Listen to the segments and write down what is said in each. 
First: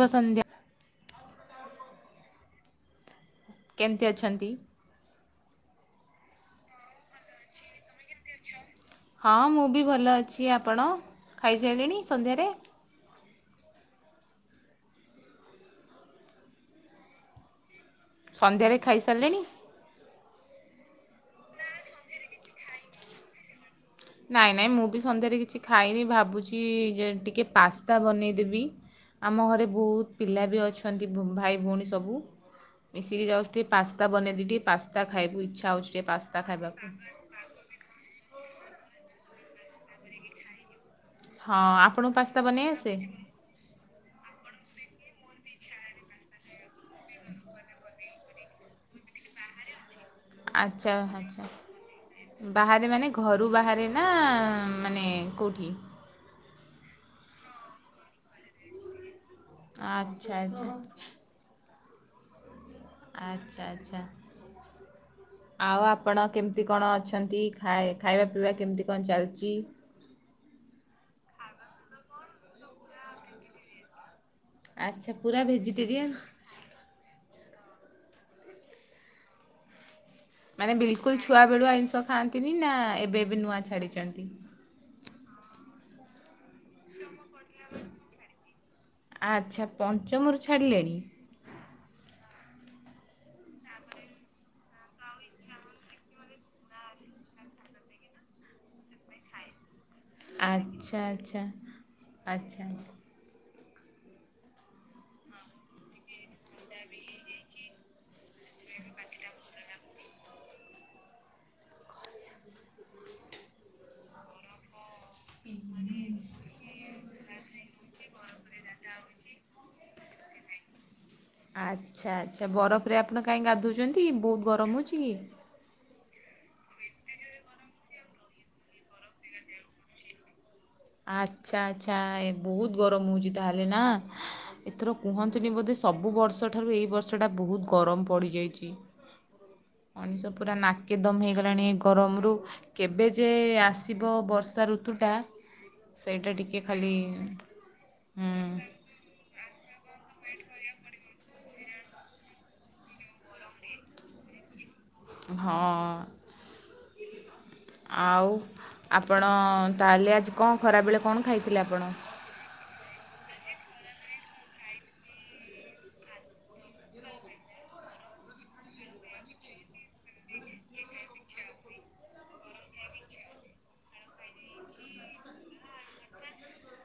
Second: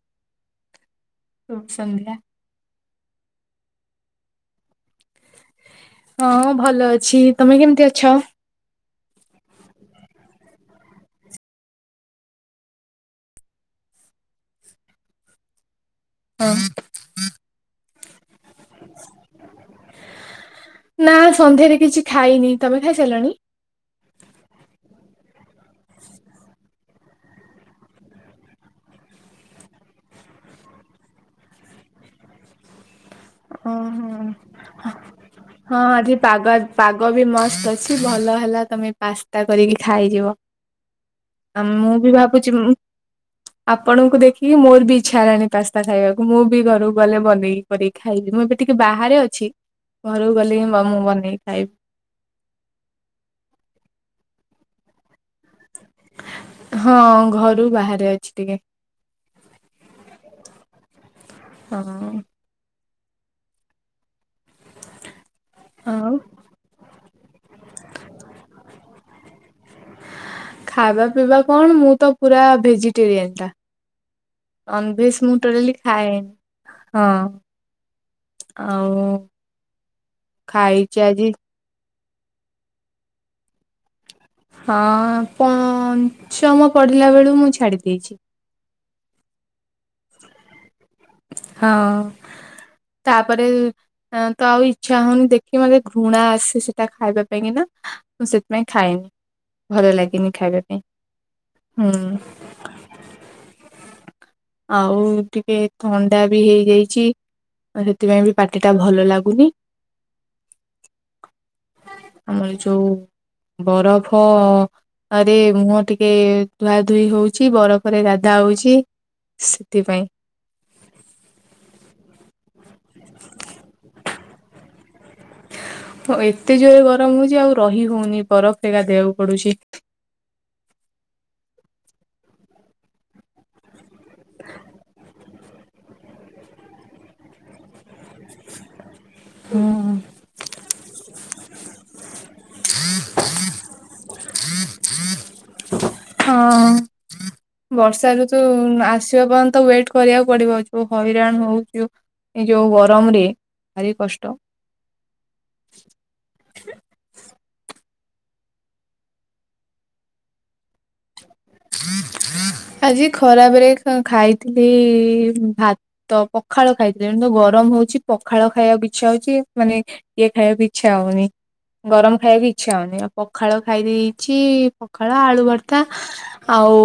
ଶୁଭ ସନ୍ଧ୍ୟା। ଶୁଭ ସନ୍ଧ୍ୟା। କେମିତି ଅଛନ୍ତି? ହଁ ଭଲ ଅଛି, ତମେ କେମିତି ଅଛ? ହଁ, ମୁଁ ବି ଭଲ ଅଛି। ଆପଣ ଖାଇସାରିଲେଣି ସନ୍ଧ୍ୟାରେ? ହଁ। ସନ୍ଧ୍ୟାରେ ଖାଇସାରିଲେଣି? ନା, ସନ୍ଧ୍ୟାରେ କିଛି ଖାଇନେହିଁ। ତମେ ଖାଇସାରିଲଣି? ନାଇଁ ନାଇଁ ମୁଁ ବି ସନ୍ଧ୍ୟାରେ କିଛି ଖାଇନେହିଁ ଭାବୁଛି ଯେ ଟିକେ ପାସ୍ତା ବନେଇଦେବି। ଆମ ଘରେ ବହୁତୁ ପିଲା ବି ଅଛନ୍ତି ଭାଇ ଭୋଉଣୀ ସବୁ। ମିଶିକି ଯାଉଚି ଟିକିଏ ପାସ୍ତା ହଁ ବନେଇବି ପାସ୍ତା ଖାଇବୁ ଇଚ୍ଛା ହେଉଛି ଟିକେ ପାସ୍ତା ଖାଇବାକୁ। ବିମସ୍ତ ଅଛି ଭଲ ହେଲା ତମେ ପାସ୍ତା କରିକି ଖାଇଯିବ। ନା ହଁ ମୁଁ ବି ଆପଣଙ୍କୁ ପାସ୍ତା ଭାବୁଚି ବନେଇ ମୁଁ। ଆସେ ଆପଣଙ୍କୁ ଦେଖିକି ମୋର ବି ଇଚ୍ଛା ହେଲାଣି ପାସ୍ତା ଖାଇବାକୁ ମୁଁ ବି ଘରକୁ ଗଲେ ବନେଇକି କରି ଖାଇବି। ମୁଁ ଏବେ ଟିକେ ବାହାରେ ଅଛି ଘରକୁ ଗଲେ ହିଁ ଆଚ୍ଛା ମୁଁ ବନେଇକି ଆଚ୍ଛା। ଖାଇବି। ବାହାରେ ମାନେ ଘରୁ ବାହାରେ ନା ମାନେ କଉଠି? ହଁ ଘରୁ ବାହାରେ ଅଛି ଟିକେ। ଆଚ୍ଛା ଆଚ୍ଛା। ହଁ। ଆଚ୍ଛା ଆଚ୍ଛା ଆଉ ଆପଣ କେମତି କେମିତି କଣ ଅଛନ୍ତି ଖାଇ ଖାଇବା ପିଇବା କେମିତି କଣ ଚାଲିଚି? ଖାଇବା ପିଇବା କଣ ମୁଁ ତ ପୁରା ଭେଜିଟେରିଆନ ଟା। ଆଚ୍ଛା ନନଭେଜ ମୁଁ ପୁରା ଟୋଟାଲି ଭେଜିଟେରିଆନ୍ ଖାଏନି। ହଁ ଆଉ ମାନେ ଖାଇଛି ବିଲକୁଲ ଆଜି ଛୁଆ ବେଳୁ ଆଇଁଷ ଖାଆନ୍ତିନି ନା ଏବେ ଏବେ ନୂଆ ଛାଡିଛନ୍ତି? ହଁ ପଁଞ୍ଚମ ପଢିଲାବେଳୁ ମୁଁ ଛାଡି ଦେଇଛି। ଆଚ୍ଛା ପଞ୍ଚମରୁ ଛାଡ଼ିଲେଣି? ହଁ ତାପରେ ଏଁ ତ ଆଉ ଇ ଇଚ୍ଛା ହଉନି ଦେଖିକି ମତେ ଘୃଣା ଆସେ ସେଟା ଖାଇବା ପାଇଁ କି ନା ମୁଁ ସେଥିପାଇଁ ଖାଏନି। ଭଲ ଲାଗେନି ଖାଇବା ଆଚ୍ଛା ଆଚ୍ଛା ପାଇଁ ହୁଁ। [inaudible] ଆଉ ଟିକେ ଥଣ୍ଡା ବି ହେଇଯାଇଛି ଆଉ ସେଥିପାଇଁ ବି ପାଟି ଟା ଭଲ ଲାଗୁନି। [inaudible] ଆମର ଯୋଉ ବରଫ ରେ ମୁହଁ ଟିକେ ଧୁଆ ଧୋଇ ହଉଛି ବରଫରେ ଗାଧା ହଉଛି। ସେଥିପାଇଁ। ଆଚ୍ଛା ଆଚ୍ଛା ବରଫରେ ଆପଣ କାହିଁକି ଗାଧୋଉଛନ୍ତି ବହୁତ ଗରମ ହେଉଛି କି? ହଁ ଏତେ ଜୋରେ ଗରମ ହଉଛି ଆଉ ରହି ହଉନି ବରଫରେ ଗାଧେଇବାକୁ ପଡୁଛି। ଆଚ୍ଛା ଆଚ୍ଛା ଏ ବହୁତ ଗରମ ହଉଛିି ତାହେଲେ ନା ହାଁ ଏଥର କୁହନ୍ତ ନ୍ତୁନି ବୋଧେ ସବୁ ବର୍ଷଠାରୁ ଏଇ ବର୍ଷଟା ବହୁତ ଗରମ ପଡ଼ିଯାଇଛି। ହଁ। ମଣିଷ ପୁରା ନାକେ ଦମ ହେଇଗଲାଣି ଏ ଗରମରୁ। କେବେ ଯେ ଆସିବ ବର୍ଷା ଋତୁଟା। ସେଇଟା ଟିକେ ହଁ ଖାଲି ବର୍ଷା ଋତୁ ହୁଁ ଆସିବା ପର୍ଯ୍ୟନ୍ତ ୱେଟ୍ କରିବାକୁ ପଡିବ ଯୋଉ ହଇରାଣ ହଉଚୁ ଯୋଉ ଗରମରେ ଭାରି କଷ୍ଟ। ହଁ ଆଉ ଆପଣ ତାହେଲେ ଆଜି କଣ ଖରାବେଳେ କଣ ଖାଇ ଥିଲେ ଆପଣ? ଆଜି ଖରାବେଳେ ଖ ଖାଇଥିଲି ଭାତ ତ ପଖାଳ ଖାଇଥିଲି ଏନୂତ ଗରମ ହଉଛି ପଖାଳ ଖାଇବାକୁ ଇଚ୍ଛା ହଉଛି ମାନେ ଇଏ ଖାଇବାକୁ ଇଚ୍ଛା ହଉନି। ଗରମ ଖାଇବାକୁ ଇଚ୍ଛା ହଉନି ଆଉ ପଖାଳ ଖାଇ ଦେଇଛି ପଖାଳ ଆଳୁ ଭର୍ତ୍ତା। ଆଉ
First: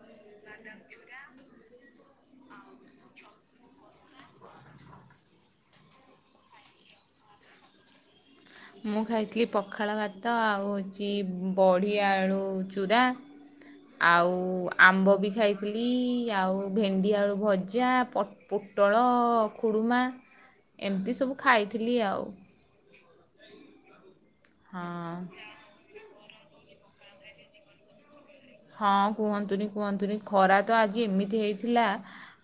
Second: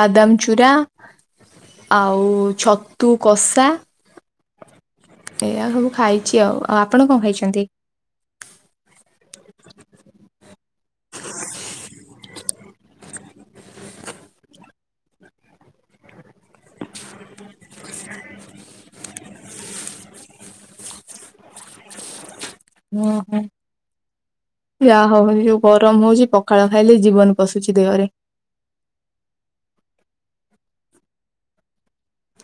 ବାଦାମ ଚୁରା। ଆଉ ଛତୁ କଷା। ଏଇଆ ସବୁ ଖାଇଛି ଆଉ। ଆଉ ଆପଣ କଣ ଖାଇଛନ୍ତି? ମୁଁ ଖାଇଥିଲି ପଖାଳ ଭାତ ଆଉ ହେଉଛି ବଢି ଆଳୁ ଚୁରା। ଆଉ ଆମ୍ବ ବି ଖାଇଥିଲି ଆଉ ଭେଣ୍ଡି ଆଳୁ ଭଜା ପ ପୋଟଳ ଖୁଡ଼ୁମା ଏମିତି ସବୁ ଖାଇଥିଲି ଆଉ। ହୁଁ ହୁଁ ହଁ ଯାହୋଉ ଏଇ ଯୋଉ ଗରମ ହଉଛି ପଖାଳ ଖାଇଲେ ଜୀବନ ପଶୁଛି ଦେହରେ। ହଁ କୁହନ୍ତୁନି କୁହନ୍ତୁନି ଖରା ତ ଆଜି ଏମିତି ହେଇଥିଲା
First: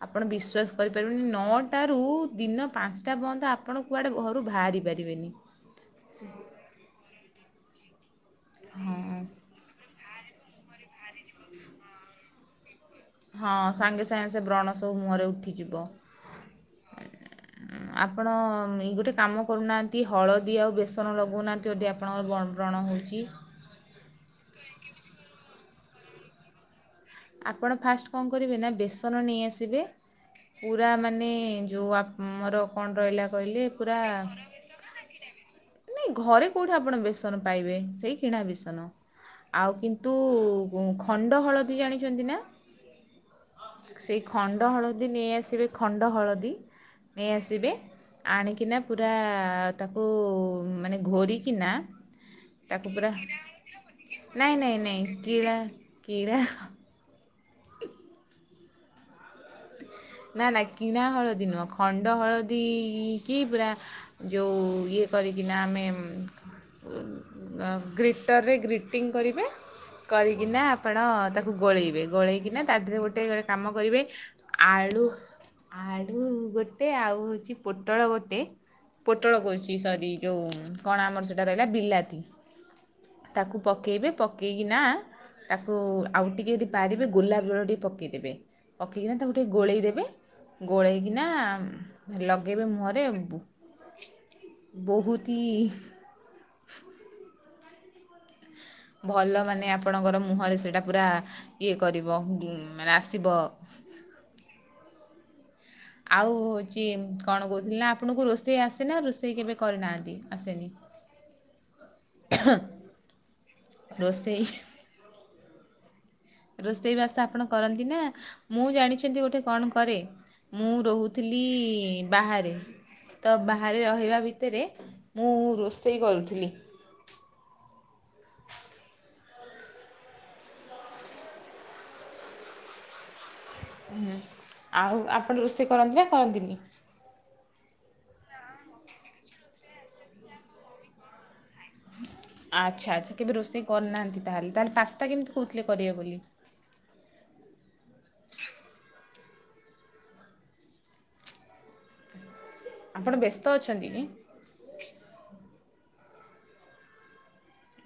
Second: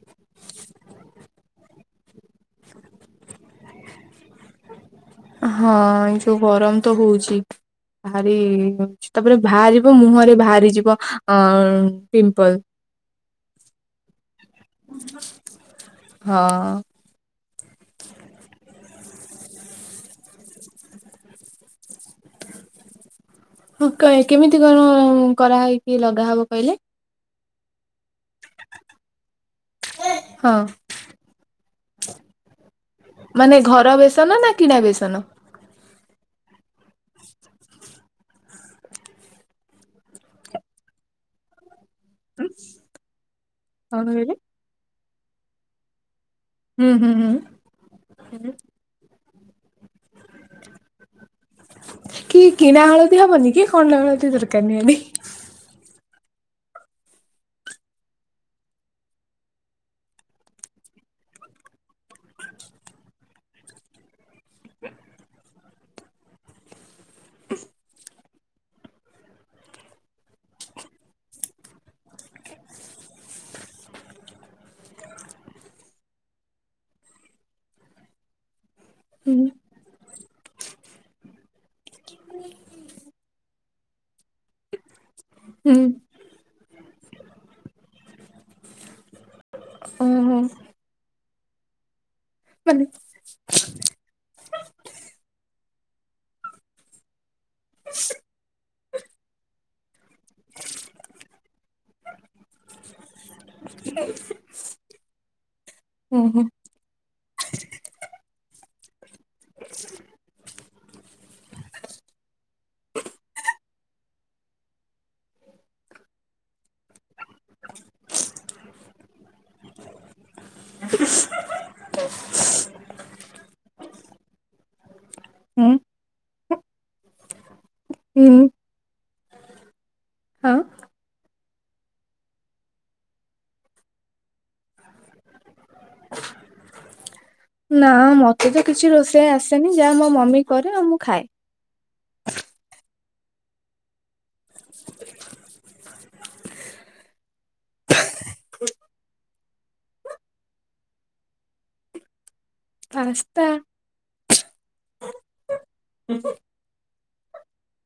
ଆପଣ ବିଶ୍ଵାସ କରିପାରିବେନି ନଅଟା ରୁ ଦିନ ପାଞ୍ଚଟା ପର୍ଯ୍ୟନ୍ତ ଆପଣ କୁଆଡୁ ଘରୁ ବାହାରି ପାରିବେନି। ହଁ ଏଇ ଯଉ ଗରମ ତ ହଉଛି। ବାହାରିବ ହଁ। ତାପରେ ବାହାରିବ ମୁହଁରେ ବାହାରିଯିବ ଅ ପିମ୍ପଲ୍। ହଁ ସାଙ୍ଗେ ସାଙ୍ଗେ ସେ ବ୍ରଣ ସବୁ ମୁହଁରେ ଉଠିଯିବ। ହଁ। ଆପଣ ଗୋଟେ କାମ କରୁନାହାଁନ୍ତି ହଳଦୀ ଆଉ ବେସନ ଲଗଉନାହାନ୍ତି ଯଦି ଆପ ଆପଣଙ୍କର ବ୍ରଣ ହୋଉଚି। ହଁ କାଇଁ କେମିତି କଣ କରାହେଇକି ଲଗାହବ କଇ ଲେ? ଆପଣ ଫାଷ୍ଟେ କଣ କରିବେ ନା ବେସନ ନେଇ ଆସିବେ ହଁ। ପୁରା ମାନେ ଯୋଉ ଆମର କଣ ରହିଲା ମାନେ କଇଲେ ଘର ପୁରା ବେସନ ନା କିଣା ବେସନ। ନାଇଁ ଘରେ କୋଉଠି ଆପଣ ବେସନ ପାଇବେ ସେଇ କିଣା ବେସନ? ଆଉ କିନ୍ତୁ ଖଣ୍ଡ ହଳଦୀ ଜାଣି ବିକନ୍ତିନା କଣ ସେଇ କହିଲେ? ଖଣ୍ଡ ହଳଦୀ ନେଇ ଆସିବେ ଖଣ୍ଡ ହଳଦୀ ହୁଁ ହୁଁ ହୁଁ ନେଇ ଆସିବେ ଆଣିକିନା ପୁରା ତାକୁ ମାନେ ଘୋରି କି ନା କି କିଣା ତାକୁ ପୁରା ହଳଦୀ ହବନି କି କଣ ହଳଦୀ ନାଇଁ ଦରକାର ନାଇଁ ନିହାତି। ନାଇଁ କିଳା କିରା। [inaudible] ନା ନା କିଣା ହଳଦୀ ନୁହଁ ଖଣ୍ଡ ହଳଦୀ କି ପୁରା ଯୋଉ ଇଏ କରିକିନା ଆମେ ଗ୍ରୀଟରରେ ଗ୍ରୀଟିଂ କରିବେ। କରିକିନା ଆପଣ ତାକୁ ଗୋଳେଇବେ ଗୋଳେଇକିନା ତା ଦେହରେ ଗୋଟେ ଗୋଟେ କାମ କରିବେ ଆଳୁ ଆଳୁ ଗୋଟେ ଆଉ ହୋଉଚି ପୋଟଳ ଗୋଟେ ହୁଁ ପୋଟଳ କୋହୁଚି ସରି ଯୋଉ କଣ ଆମର ସେଇଟା ରହିଲା ବିଲାତି। ତାକୁ ପକେଇବେ ପକେଇକି ନା। ତାକୁ ହୁଁ ଆଉ ଟିକେ ଜେଦି ପାରିବେ ଗୋଲାପ ଜଳ ଟିକେ ପକେଇ ଦେବେ ପକେଇକିନା ତାକୁ ଟିକେ ଗୋଳେଇ ଦେବେ ଓହୋ ଗୋଳେଇକିନା ଲଗେଇବେ ମାନେ ମୁହଁରେ। ବୋହୁତି ଭଲ ମାନେ ଆପଣଙ୍କର ମୁହଁରେ ସେଇଟା ପୁରା ଇଏ କରିବ ମାନେ ଆସିବ। ଆଉ ଓହୋ ଚି କଣ କୋହୁଥିଲି ନା ଆପଣଙ୍କୁ ରୋଷେଇ ଆସେନା ରୋଷେଇ କେବେ କରିନାହାନ୍ତି ଆସେନି? ରସେଇ ରୋଷେଇ ବାସ ଆପଣ କରନ୍ତି ନା ମୁଁ ଜାଣିଚନ୍ତି ଗୋଟେ କଣ କରେ? ମୁଁ ରୋହୁଥିଲି ବାହାରେ। ତ ବାହାରେ ରହିବା ଭିତରେ ମୁଁ ହୁଁ ରୋଷେଇ କରୁଥିଲି। ହୁଁ। ହଁ ଆଉ ଆପଣ ରୋଷେଇ କରନ୍ତି ନା କରନ୍ତିନି? ନାଁ ମତେ ତ କିଛି ରୋଷେଇ ଆସେନି ଯାଆ ମୋ ମମି କରେ ଆଉ ମୁଁ ଖାଏ। ଆଚ୍ଛା ଆଚ୍ଛା କେବେ ରୋଷେଇ କରିନାହାନ୍ତି ତାହେଲେ ତାହେଲେ ପାସ୍ତା କେମିତି କହୁଥିଲେ କରିବେ ବୋଲି? ଆପଣ ପାସ୍ତା ବ୍ୟସ୍ତ ଅଛନ୍ତି କି?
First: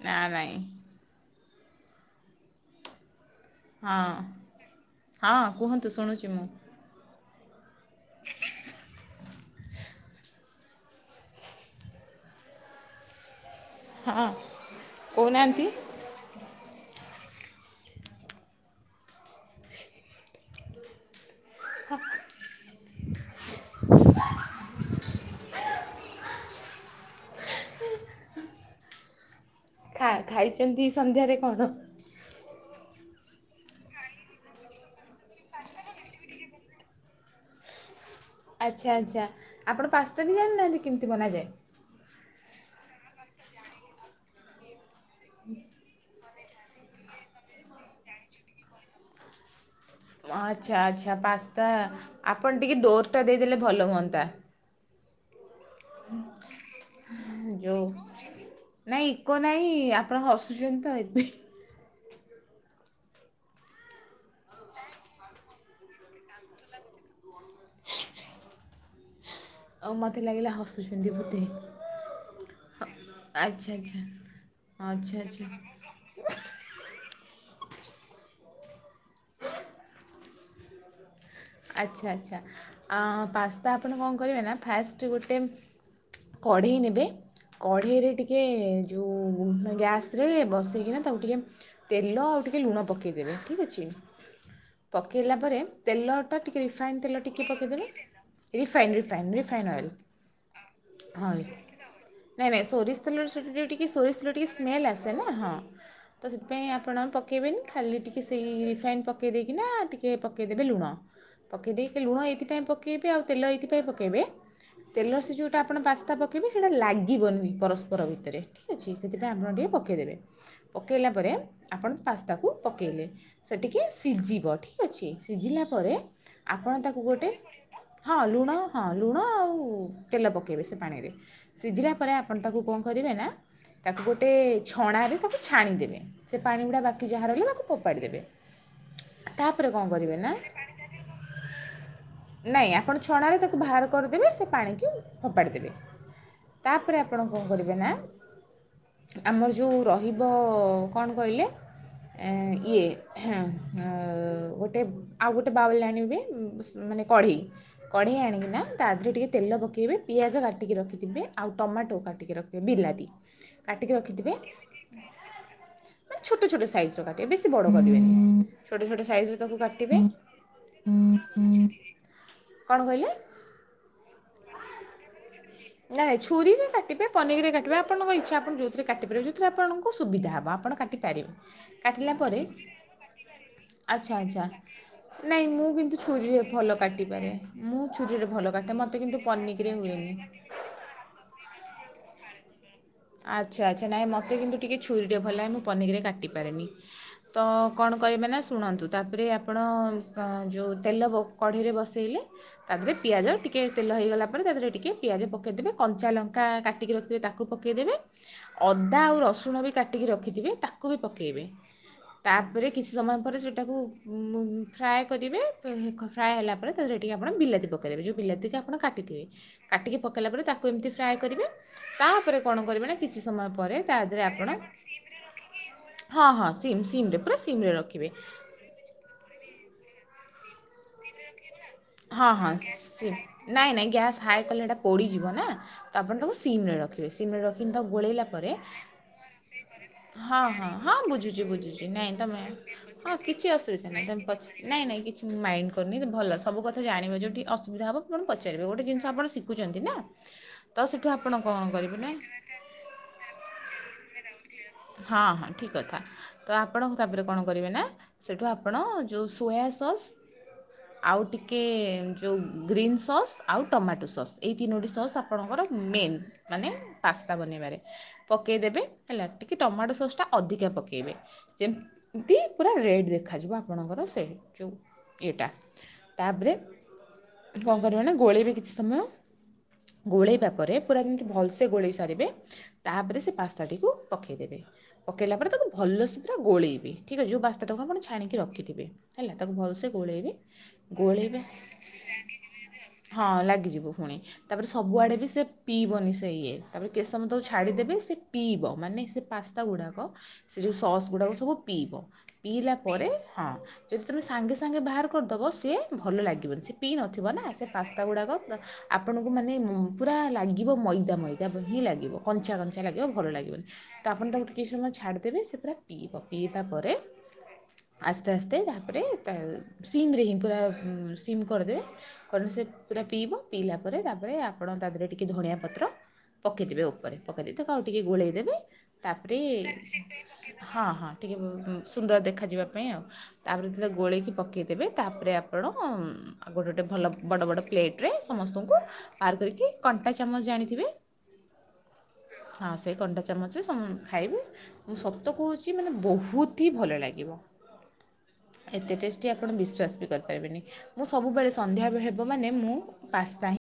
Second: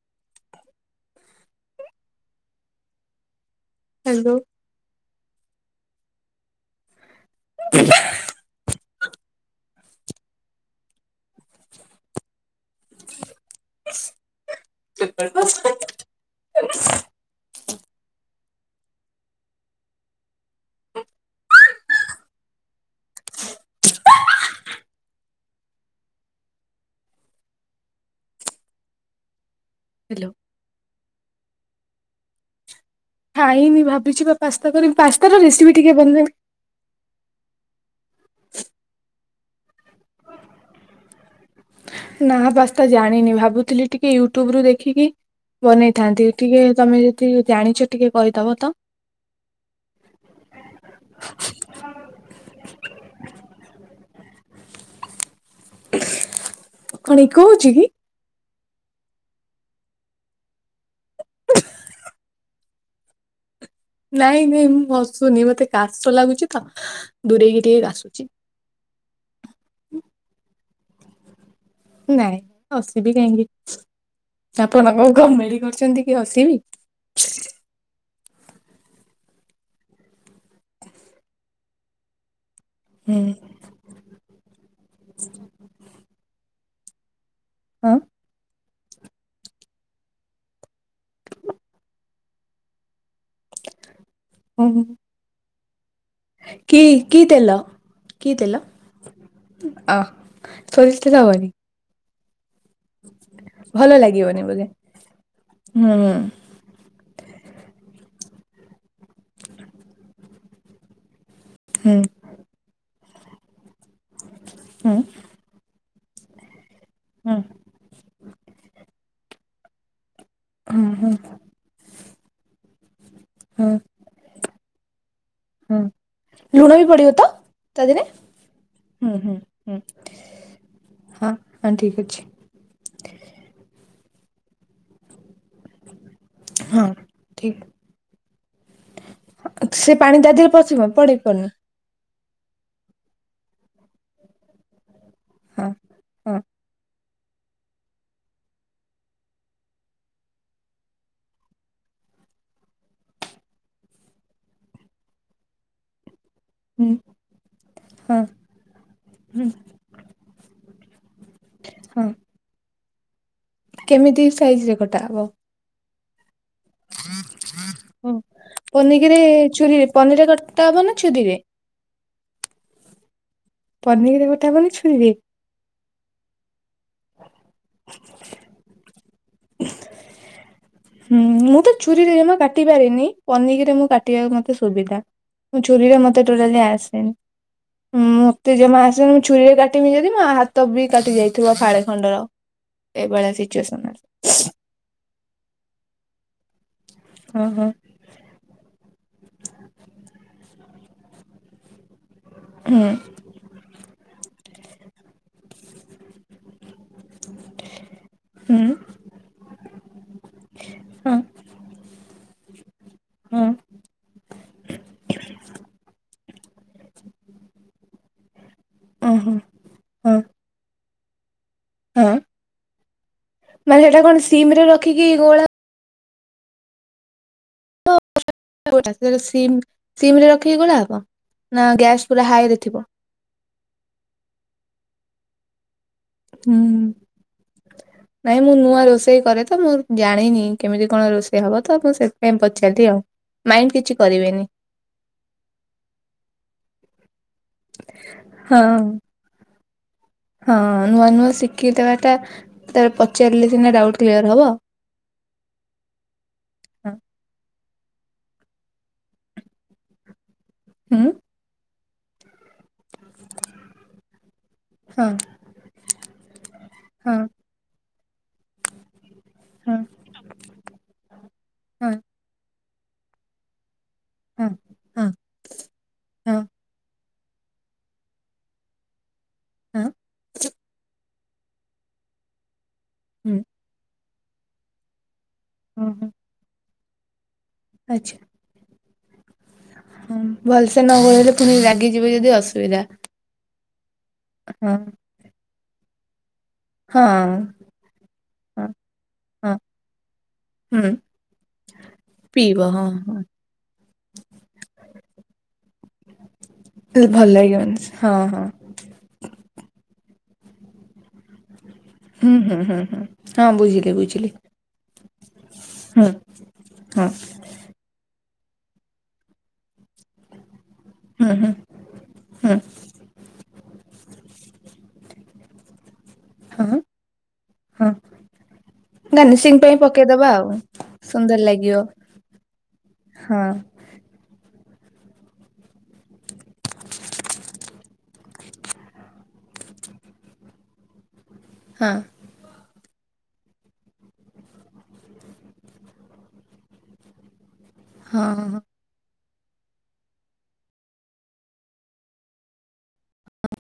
ନା ନାଇଁ ହଁ ହ୍ୟାଲୋ ହଁ କୁହନ୍ତୁ ଶୁଣୁଚି ମୁଁ। ହଁ କୋହୁନାହାନ୍ତି? [inaudible] ଖା ହ୍ୟାଲୋ। ଖାଇଚନ୍ତି ସନ୍ଧ୍ୟାରେ କଣ? ଖାଇନି ଭାବିଚି ବା ପାସ୍ତା କରିବି ପାସ୍ତାର ରେସିପି ଟିକେ [unintelligible] ଆଚ୍ଛା ଆଚ୍ଛା ଆପଣ ପାସ୍ତା ବି ଜାଣିନାହାନ୍ତି କେମିତି ବନାଯାଏ? ନା ପସ୍ତା ଜାଣିନି ଭାବୁଥିଲି ଟିକେ ୟୁଟ୍ୟୁବ ରୁ ଦେଖିକି ବନେଇବି। ଥାନ୍ତି ଟିକେ ତମେ ଯଦି ଜାଣିଛ ଟିକେ କହିଦବ ତ। ଆଚ୍ଛା ଆଚ୍ଛା ପାସ୍ତା ଆପଣ ଟିକେ ଡୋର ଟା ଦେଇଦେଲେ ଭଲ ହୁଅନ୍ତା। କଣ ଇକୋ ହଉଛି କି? ଯୋଉ ନାଇଁ ଇକୋ ନାଇଁ ଆପଣ ହସୁଛନ୍ତି ତ ଏ ନାଇଁ ନାଇଁ ମୁଁ ହସୁନି ମତେ କାଶ ଲାଗୁଛି ତ ଦୂରେଇକି ଟିକେ ଆସୁଛି। ଆଉ ମୋତେ ଲାଗିଲା ହସୁଛନ୍ତି ବୋଧେ। ନାଇଁ ହସିବି ଆଚ୍ଛା ଆଚ୍ଛା କାହିଁକି ଆପଣ କଣ ଆଚ୍ଛା ଆଚ୍ଛା କମେଡି କରିଛନ୍ତି କି ହସିବି। [inaudible] ଆଚ୍ଛା ଆଚ୍ଛା ଅଁ ପା ହୁଁ ତା ଆପଣ କଣ କରିବେ ନା ଫାଷ୍ଟ ଗୋଟେ କଢ଼େଇ ନେବେ। କଢ଼େଇରେ ଟିକେ ଉଁ ଗ୍ୟାସ୍ ରେ ବସେଇକିନା ତାକୁ ଟିକେ ତେଲ ଆଉ ଟିକେ ଲୁଣ ପକେଇ କେଇ ଦେବେ ଠିକ ଅଛି ହଁ। ପକେଇଲା ପରେ ତେଲ ତ ଟିକେ କି ରିଫାଇନ କି ତେଲ ଟିକେ ପକେଇଦେବେ। କି ତେଲ ରିଫାଇନ ରିଫାଇନ ରିଫାଇନ ସୋରିଷ ତେଲ ଅଏଲ। ହବନି ନାଇଁ ନାଇଁ ସୋରିଷ ତେଲର ସେ ଟିକେ ଭଲ ସୋରିଷ ତେଲର ଲାଗିବନି ଟିକେ ବୋଧେ ସ୍ମେଲ୍ ଆସେ ନା ହଁ ହୁଁ ତ ସେ ପାଇଁ ଆପଣ ପକେଇବେନି ଖାଲି ଟିକେ ସେଇ ରିଫାଇନ୍ ପକେଇ ଦେଇକିନା ଟିକିେ ପକେଇଦେବେ ଲୁଣ। ପକେଇ ହୁଁ ଦେଇକି ଲୁଣ ଏଇଥିପାଇଁ ପକେଇବେ ଆଉ ତେଲ ଏଇଥିପାଇଁ ପକେଇବେ ହୁଁ ତେଲ ସେ ଯଉ ତା ଆପଣ ପାସ୍ତା ପକେଇବେ ସେଇଟା ହୁଁ ଲାଗିବନି ପରସ୍ପର ଭିତରେ ଠିକ ଅଛି ସେଥିପାଇଁ ଆପଣ ଟିକେ ପକେଇଦେବେ। ହୁଁ ପକେଇଲା ହୁଁ ପରେ ଆପଣ ପାସ୍ତାକୁ ପକେଇଲେ। ସେ ହୁଁ ଟିକେ ସିଝିବ ଠିକ ଅଛି ସିଝିଲା ହୁଁ ପରେ ଆପଣ ଲୁଣ ବି ତାକୁ ପଡିବ ତ ଗୋଟେ ତା ଦେହରେ ହଁ ଲୁଣ ହଁ ହୁଁ ଲୁଣ ହୁଁ ଆଉ ହୁଁ ତେଲ ପକେଇବେ ସେ ପାଣିରେ। ହଁ ହଁ ସିଝିଲା ଠିକ ପରେ ଅଛି ଆପଣ ତାକୁ କଣ କରିବେ ନା ତାକୁ ଗୋଟେ ଛଣାରେ ତାକୁ ଛାଣିଦେବେ। ସେ ପାଣି ଗୁଡ଼ା ହଁ ବାକି ଯାହା ରହିଲା ତାକୁ ଠିକ ଫୋପାଡ଼ି ଦେବେ। ତାପରେ କ'ଣ ସେ କରିବେ ପାଣି ନା ତା ଦେହରେ ପଶିବ ପଡ଼ି ବନି। ନାଇଁ ଆପଣ ଛଣାରେ ତାକୁ ବାହାର କରିଦେବେ ସେ ପାଣ କି ଫୋପାଡ଼ି ହଁ ଦେବେ ହଁ ତାପରେ ଆପଣ କଣ କରିବେ ନା ଆମର ଯୋଉ ରହିବ କଣ କହିଲେ ଏଁ ଇଏ ଗୋଟେ ଆଉ ଗୋଟେ ବାଉଲ୍ ଆଣିବେ ହୁଁ ମାନେ କଢ଼େଇ କଢ଼େଇ ହଁ ଆଣିକିନା ତା ଦେହରେ ଟିକିଏ ହୁଁ ତେଲ ପକାଇବେ। ପିଆଜ କାଟିକି ରଖିଥିବେ ଆଉ ଟମାଟୋ ହଁ କାଟିକି ରଖିବେ ବିଲାତି। କାଟିକି କେମିତି ରଖିଥିବେ। ସାଇଜ ରେ କଟା ହବ ମାନେ ଛୋଟ ଛୋଟ ସାଇଜ ର କାଟିବେ ବେଶୀ ବଡ କରିବେନି ଛୋଟ ଛୋଟ ପନିକିରେ ସାଇଜ ର ତାକୁ ଛୁରୀରେ କାଟିବେ। [unintelligible] କଣ କହିଲେ ପନିକିରେ କଟା ହେବନି ଛୁରୀରେ ନାଇ ଛୁରୀରେ କା କାଟିବେ ପନିରେ କାଟିବେ ଆପଣଙ୍କ ଇଚ୍ଛା ଆପଣ ଯୋଉଥିରେ କାଟିବେ ପାରେ ଯୋଉଥିରେ ଆପଣଙ୍କୁ ସୁବିଧା ହେବ ଆପଣ ହୁଁ କାଟିପାରିବେ ମୁଁ ତ ଛୁରୀରେ କାଟିଲା ଜମା ପରେ କାଟି ପାରିନି ପନିକିରେ ମୁଁ ଆଚ୍ଛା କାଟିବାକୁ ଆଚ୍ଛା ମତେ ସୁବିଧା। ନାଇଁ ମୁଁ କିନ୍ତୁ ଛୁରୀରେ ମତେ ଟୋଟାଲି ଭଲ କାଟିପାରେ ମୁଁ ଆସେନି ଛୁରୀରେ ଭଲ ମତେ କାଟେ ଜମା ମୋତେ ଆସେନି କିନ୍ତୁ ମୁଁ ଛୁରୀରେ ପନିକିରେ କାଟିବି ହୁଏନି ଯଦି ମୋ ହା ହାତ ବି କାଟି ଯାଇଥିବା ଫାଳ ଖଣ୍ଡର ଏଇଭଳିଆ ଆଚ୍ଛା ଆଚ୍ଛା ସିଚୁଏସନ। ନାଇଁ ମୋତେ କିନ୍ତୁ ଟିକେ ଛୁରୀରେ ଭଲ ଲାଗେ ମୁଁ ପନିକିରେ କାଟିପାରେନି ତ ହଁ ହଁ କଣ କରିବେ ନା ଶୁଣନ୍ତୁ ତାପରେ ଆପଣ ଯୋଉ ତେଲ କଢ଼େଇରେ ବସେଇଲେ। ତା ହୁଁ ଦେହରେ ପିଆଜ ଟି ଟିକେ ତେଲ ହେଇଗଲା ପରେ ତା ଦେରେ ଟିକେ ପିଆଜ ପକେଇଦେବେ କଞ୍ଚା ଲଙ୍କାକାଟି କି ରଖିଥିବେ ତାକୁ ପ। ପକେଇଦେବେ ହୁଁ ଅଦା ଆଉ ରସୁଣ ବି କାଟିକି ରଖିଥିବେ ତାକୁ ବି ହଁ ପକେଇବେ ତା। ପରେ କିଛି ସମୟ ପରେ ହଁ ସେଟାକୁ। ଉଁମ୍ ଫ୍ରାଏ କରିବେ ଫ୍ରାଏ ହେଲା ପରେ ତାଦେହେରେ ଟିକିଏ ଆପଣ ବିଲାତି ପକେଇ ଦେବେ ଯେଉଁ ବିଲାତି ଟା। ଆପଣ କାଟିଥିବେ ଓହୋ କାଟିକି ହଁ ପକେଇଲା ପରେ ତାକୁ ଏମିତି ଫ୍ରାଏ କରିବେ ହଁ ତାପରେ। କ'ଣ କରିବେ ନା କିଛି ସମୟ ମାନେ ପରେ ତା ସେଟା କଣ ଦେହେରେ ସିମ ଆପଣ। ରେ ରଖିକି ଗୋଳା ହଁ, ହଁ ସିମ୍, ସିମ୍ ରେ ପୁରା ସିମ୍ ରେ ରଖିବେ। [inaudible] ସିମ୍ ରେ ରଖିକି ଗୋଳା ହବ ନା ଗ୍ୟାସ। ହଁ, ହଁ ସେ ନାଇଁ, ନାଇଁ ଗ୍ୟାସ୍ ହାଏ କଲେ ହେଟା ପୋଡିଯିବ ନା। ଆପଣ ତାକୁ ହୁଁ ସିମ୍ ରେ ରଖିବେ ସିମ୍ ରେ ରଖିକି ତାକୁ ଗୋଳେଇଲା ନାଇଁ ପରେ ମୁଁ ନୂଆ ରୋଷେଇ କରେ ତ ମୁଁ ହଁ, ଜାଣିନି ହଁ, କେମିତି ହଁ କଣ ରୋଷେଇ ବୁଝୁଛି। ହବ ବୁଝୁଚି, ତ ବୁଝୁଚି ମୁଁ ନାଇଁ ସେଥିପାଇଁ ତମେ ପଚାରିଲି ଆଉ ହଁ କିଛି ମାଇଣ୍ଡ ଅସୁବିଧା କିଛି ନାଇଁ ତମେ କରିବେନି। ପଚା ନାଇଁ, ନାଇଁ କିଛି ମାଇଣ୍ଡି କରୁନି ଭଲ ସବୁ। ସବୁ କଥା ଜାଣିବ ଯେଉଁଠି ଅସୁବିଧା ହବ ପୁଣି ପଚାରିବେ ଗୋଟେ ହଁ ଜିନିଷ ଆପଣ ଣିଖୁଛନ୍ତି ନା। ହଁ ତ ସେଠୁ ନୂଆ, ନୂଆ ଆପଣ କ'ଣ ଶିଖିକି କରିବେ ନା ଦେବାଟା ଯେତେବେଳେ ପଚାରିଲେ ସିନା ଡାଉଟ୍ କ୍ଲିୟର ହବ। ହଁ, ହଁ ଠିକ କଥା। ତ ଆପଣ ହଁ ତାପରେ କ'ଣ କରିବେ ନା ସେଠୁ ଆପଣ ଯୋଉ ସୋୟା ସସ୍। ହୁଁ ଆଉ ଟିକେ। ଯୋଉଁ ଗ୍ରୀନ୍ ସସ୍ ଆଉ ଟମାଟୋ ସସ୍ ଏହି ତିନୋଟି ହଁ ସସ୍ ଆପଣଙ୍କର ମେନ୍। ମାନେ ହଁ ପାସ୍ତା ବନେଇବାରେ। ପକେଇଦେବେ ହେଲା ଟିକେ ହଁ ଟମାଟୋ ସସ୍ ଟା ଅଧିକା ପକାଇବେ ହଁ ଯେମିତି। ପୁରା ରେଡ଼ ଦେଖାଯିବ ଆପଣଙ୍କର ସେଇ ହଁ ଯେଉଁ ହଁ ଇଏଟା ହଁ ତାପରେ। କ'ଣ କରିବେନା ଗୋଳେଇବେ କିଛି ସମୟ ହଁ ଗୋଳେଇବା ପରେ ପୁରା ଦିନ। ଭଲସେ ଗୋଳେଇ ସାରିବେ ତାପରେ ସେ ହୁଁ ପାସ୍ତା ଟିକୁ ପକେଇଦେବେ ପକେଇଲା ପରେ। ତାକୁ ହଁ ହଁ ଭଲସେ ପୁରା ଗୋଳେଇବେ ଠିକ୍ ଅଛି ଯୋଉଁ ପାସ୍ତା ଟାକୁ ଆପଣ ଆଚ୍ଛା ଛାଣିକି ରଖିଥିବେ ହେଲା ତାକୁ ଭଲସେ ଗୋଳେଇବେ। ସେ ନ ଗୋଳେଇଲେ ଗୋଳେଇବେ ପୁଣି ରାଗିଯିବେ ଯଦି ଅସୁବିଧା। ହଁ ଲାଗିଯିବ ପୁଣି ତାପରେ ହଁ ସବୁଆଡ଼େ ବି ସେ ପିଇବନି ସେ ଇଏ। ତାପରେ ହଁ କେଶସମୟ ତାକୁ ଛାଡ଼ିଦେବେ ସେ ହଁ ପିଇବ ମାନେ ସେ ହଁ ପାସ୍ତା ଗୁଡ଼ାକ। ସେ ଯୋଉ ହୁଁ ସସ୍ ଗୁଡାକ ସବୁ ପିଇବ। ପିଇବ ପିଇଲା ହଁ ପରେ ହଁ ଯଦି ତମେ ସାଙ୍ଗେ, ସାଙ୍ଗେ ବାହାର କରିଦବ ସେ। ସିଏ ଭଲ ଲାଗିବନି ସିଏ ପିଇ ହଁ ଭଲ ନଥିବ ନା ସେ ଲାଗିବନି ପାସ୍ତା ହଁ ହଁ ଗୁଡ଼ାକ। ଆପଣଙ୍କୁ ମାନେ ପୁରା ଲାଗିବ ମଇଦା, ମଇଦା ହିଁ ଲାଗିବ ହୁଁ ହୁଁ କଞ୍ଚା, ହୁଁ କଞ୍ଚା ହୁଁ ଲାଗିବ ଭଲ ହଁ ଲାଗିବନି। ବୁଝିଲି ତା ବୁଝିଲି ପରେ ତାକୁ କିଛି ସମୟ ଛାଡ଼ିଦେବି ସେ ପୁରା ହୁଁ ପିଇବ ପିଇବା ପରେ। ହଁ ଆସ୍ତେ, ଆସ୍ତେ ତାପରେ ତା ସିିମ୍ ରେ ହିଁ ପୁରା। ଉଁ ହୁଁ ସିମ୍ ହୁଁ କରିଦେବେ କରି ହୁଁ ସେ। ପୁରା ପିଇବ ପିଇଲା ପରେ ତାପରେ ଆପଣ ତା ଦେହରେ ଟିକେ ଧଣିଆ ପତ୍ର। ହଁ ପକେଇଦେବେ ଉପରେ ପକେଇଦେଇଥିବେ ତାକୁ ଆଉ ହଁ ଟିକିଏ ଗୋଳେଇ ଦେବେ। ତାପରେ ଗାର୍ନିସିଂ ପାଇଁ ପକେଇଦବା ଆଉ ହଁ, ହଁ ସୁନ୍ଦର ଲାଗିବ ଟିକେ ସୁନ୍ଦର ଦେଖ ଯିବା ପାଇଁ ଆଉ ହଁ ତାପରେ। ତାପରେ ଗୋଳେଇକି ପକାଇଦେବେ ତାପରେ ଆପଣ। ଆଉ ଗୋଟେ, ଗୋଟେ ଭଲ ବଡ଼, ବଡ଼ ପ୍ଲେଟ ରେ ସମସ୍ତଙ୍କୁ। ବାହାର କରିକି କଣ୍ଟା ଚାମଚ ଜାଣିଥିବେ। ହଁ। ହଁ ସେଇ କଣ୍ଟା ଚାମଚ ରେ ସମୁଁ ଖାଇବୁ। ମୁଁ ସତ କହୁଛି ମାନେ ବହୁତୁ ହିଁ ଭଲ ଲାଗିବ। ହଁ, ହଁ, ହଁ। ଏତେ ଟେଷ୍ଟି ଆପଣ ବିଶ୍ୱାସ ବି କରିପାରିବେନି ମୁଁ ସବୁବେଳେ ସନ୍ଧ୍ୟାବେଳେ ହେବ ମାନେ ମୁଁ ପାସ୍ତା ହିଁ।